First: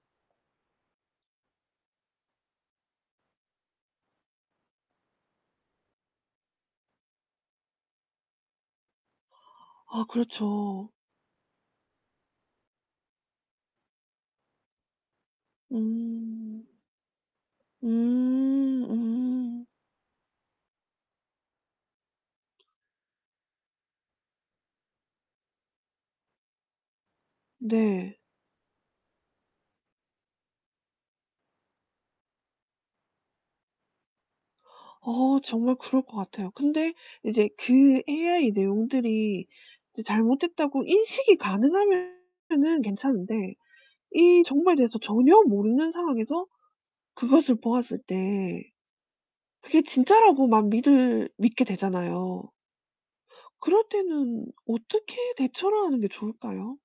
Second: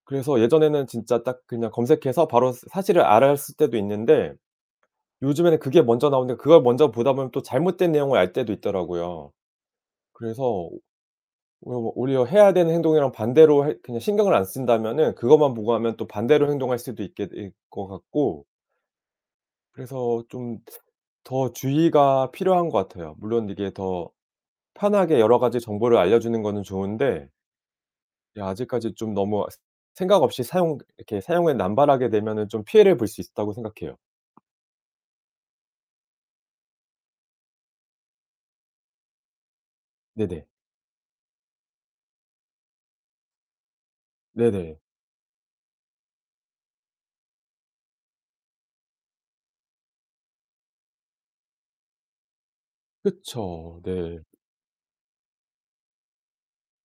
그래서 예전에는 진짜 딱 그냥 검색해서 바로 사 사실을 알았을 때도 있는데 요즘에는 그게 먼저 나오는데 그걸 먼저 보다 보면 또 잘못된 내용을 알 때도 있더라고요. 아 그래서 오 그렇죠. 오 뭐 오히려 해야 되는 행동이랑 반대로 할 그냥 신경을 안 쓴다면은 그것만 보고 하면 또 반대로 음. 행동할 수도 있게 될 것 같고 음 음. 그래서 좀 더 주의가 필요한 것 같아요. 물론 이게 더 편하게 여러 가지 정보를 알려주는 거는 좋은데 네. 이 아직까지 좀 너무 스 생각없이 사용 이렇게 사용을 남발하게 되면은 좀 피해를 볼 수 있다고 생각해요. 어 정말 그럴 것 같아요. 근데 이제 그 AI 내용들이 이제 네네. 잘못됐다고 인식이 가능하면은 괜찮은데 이 정보에 네네. 대해서 전혀 모르는 상황에서 그것을 보았을 때 그게 진짜라고 막 믿을 믿게 되잖아요. 그쵸. 그럴 네. 때는 어떻게 대처를 하는 게 좋을까요?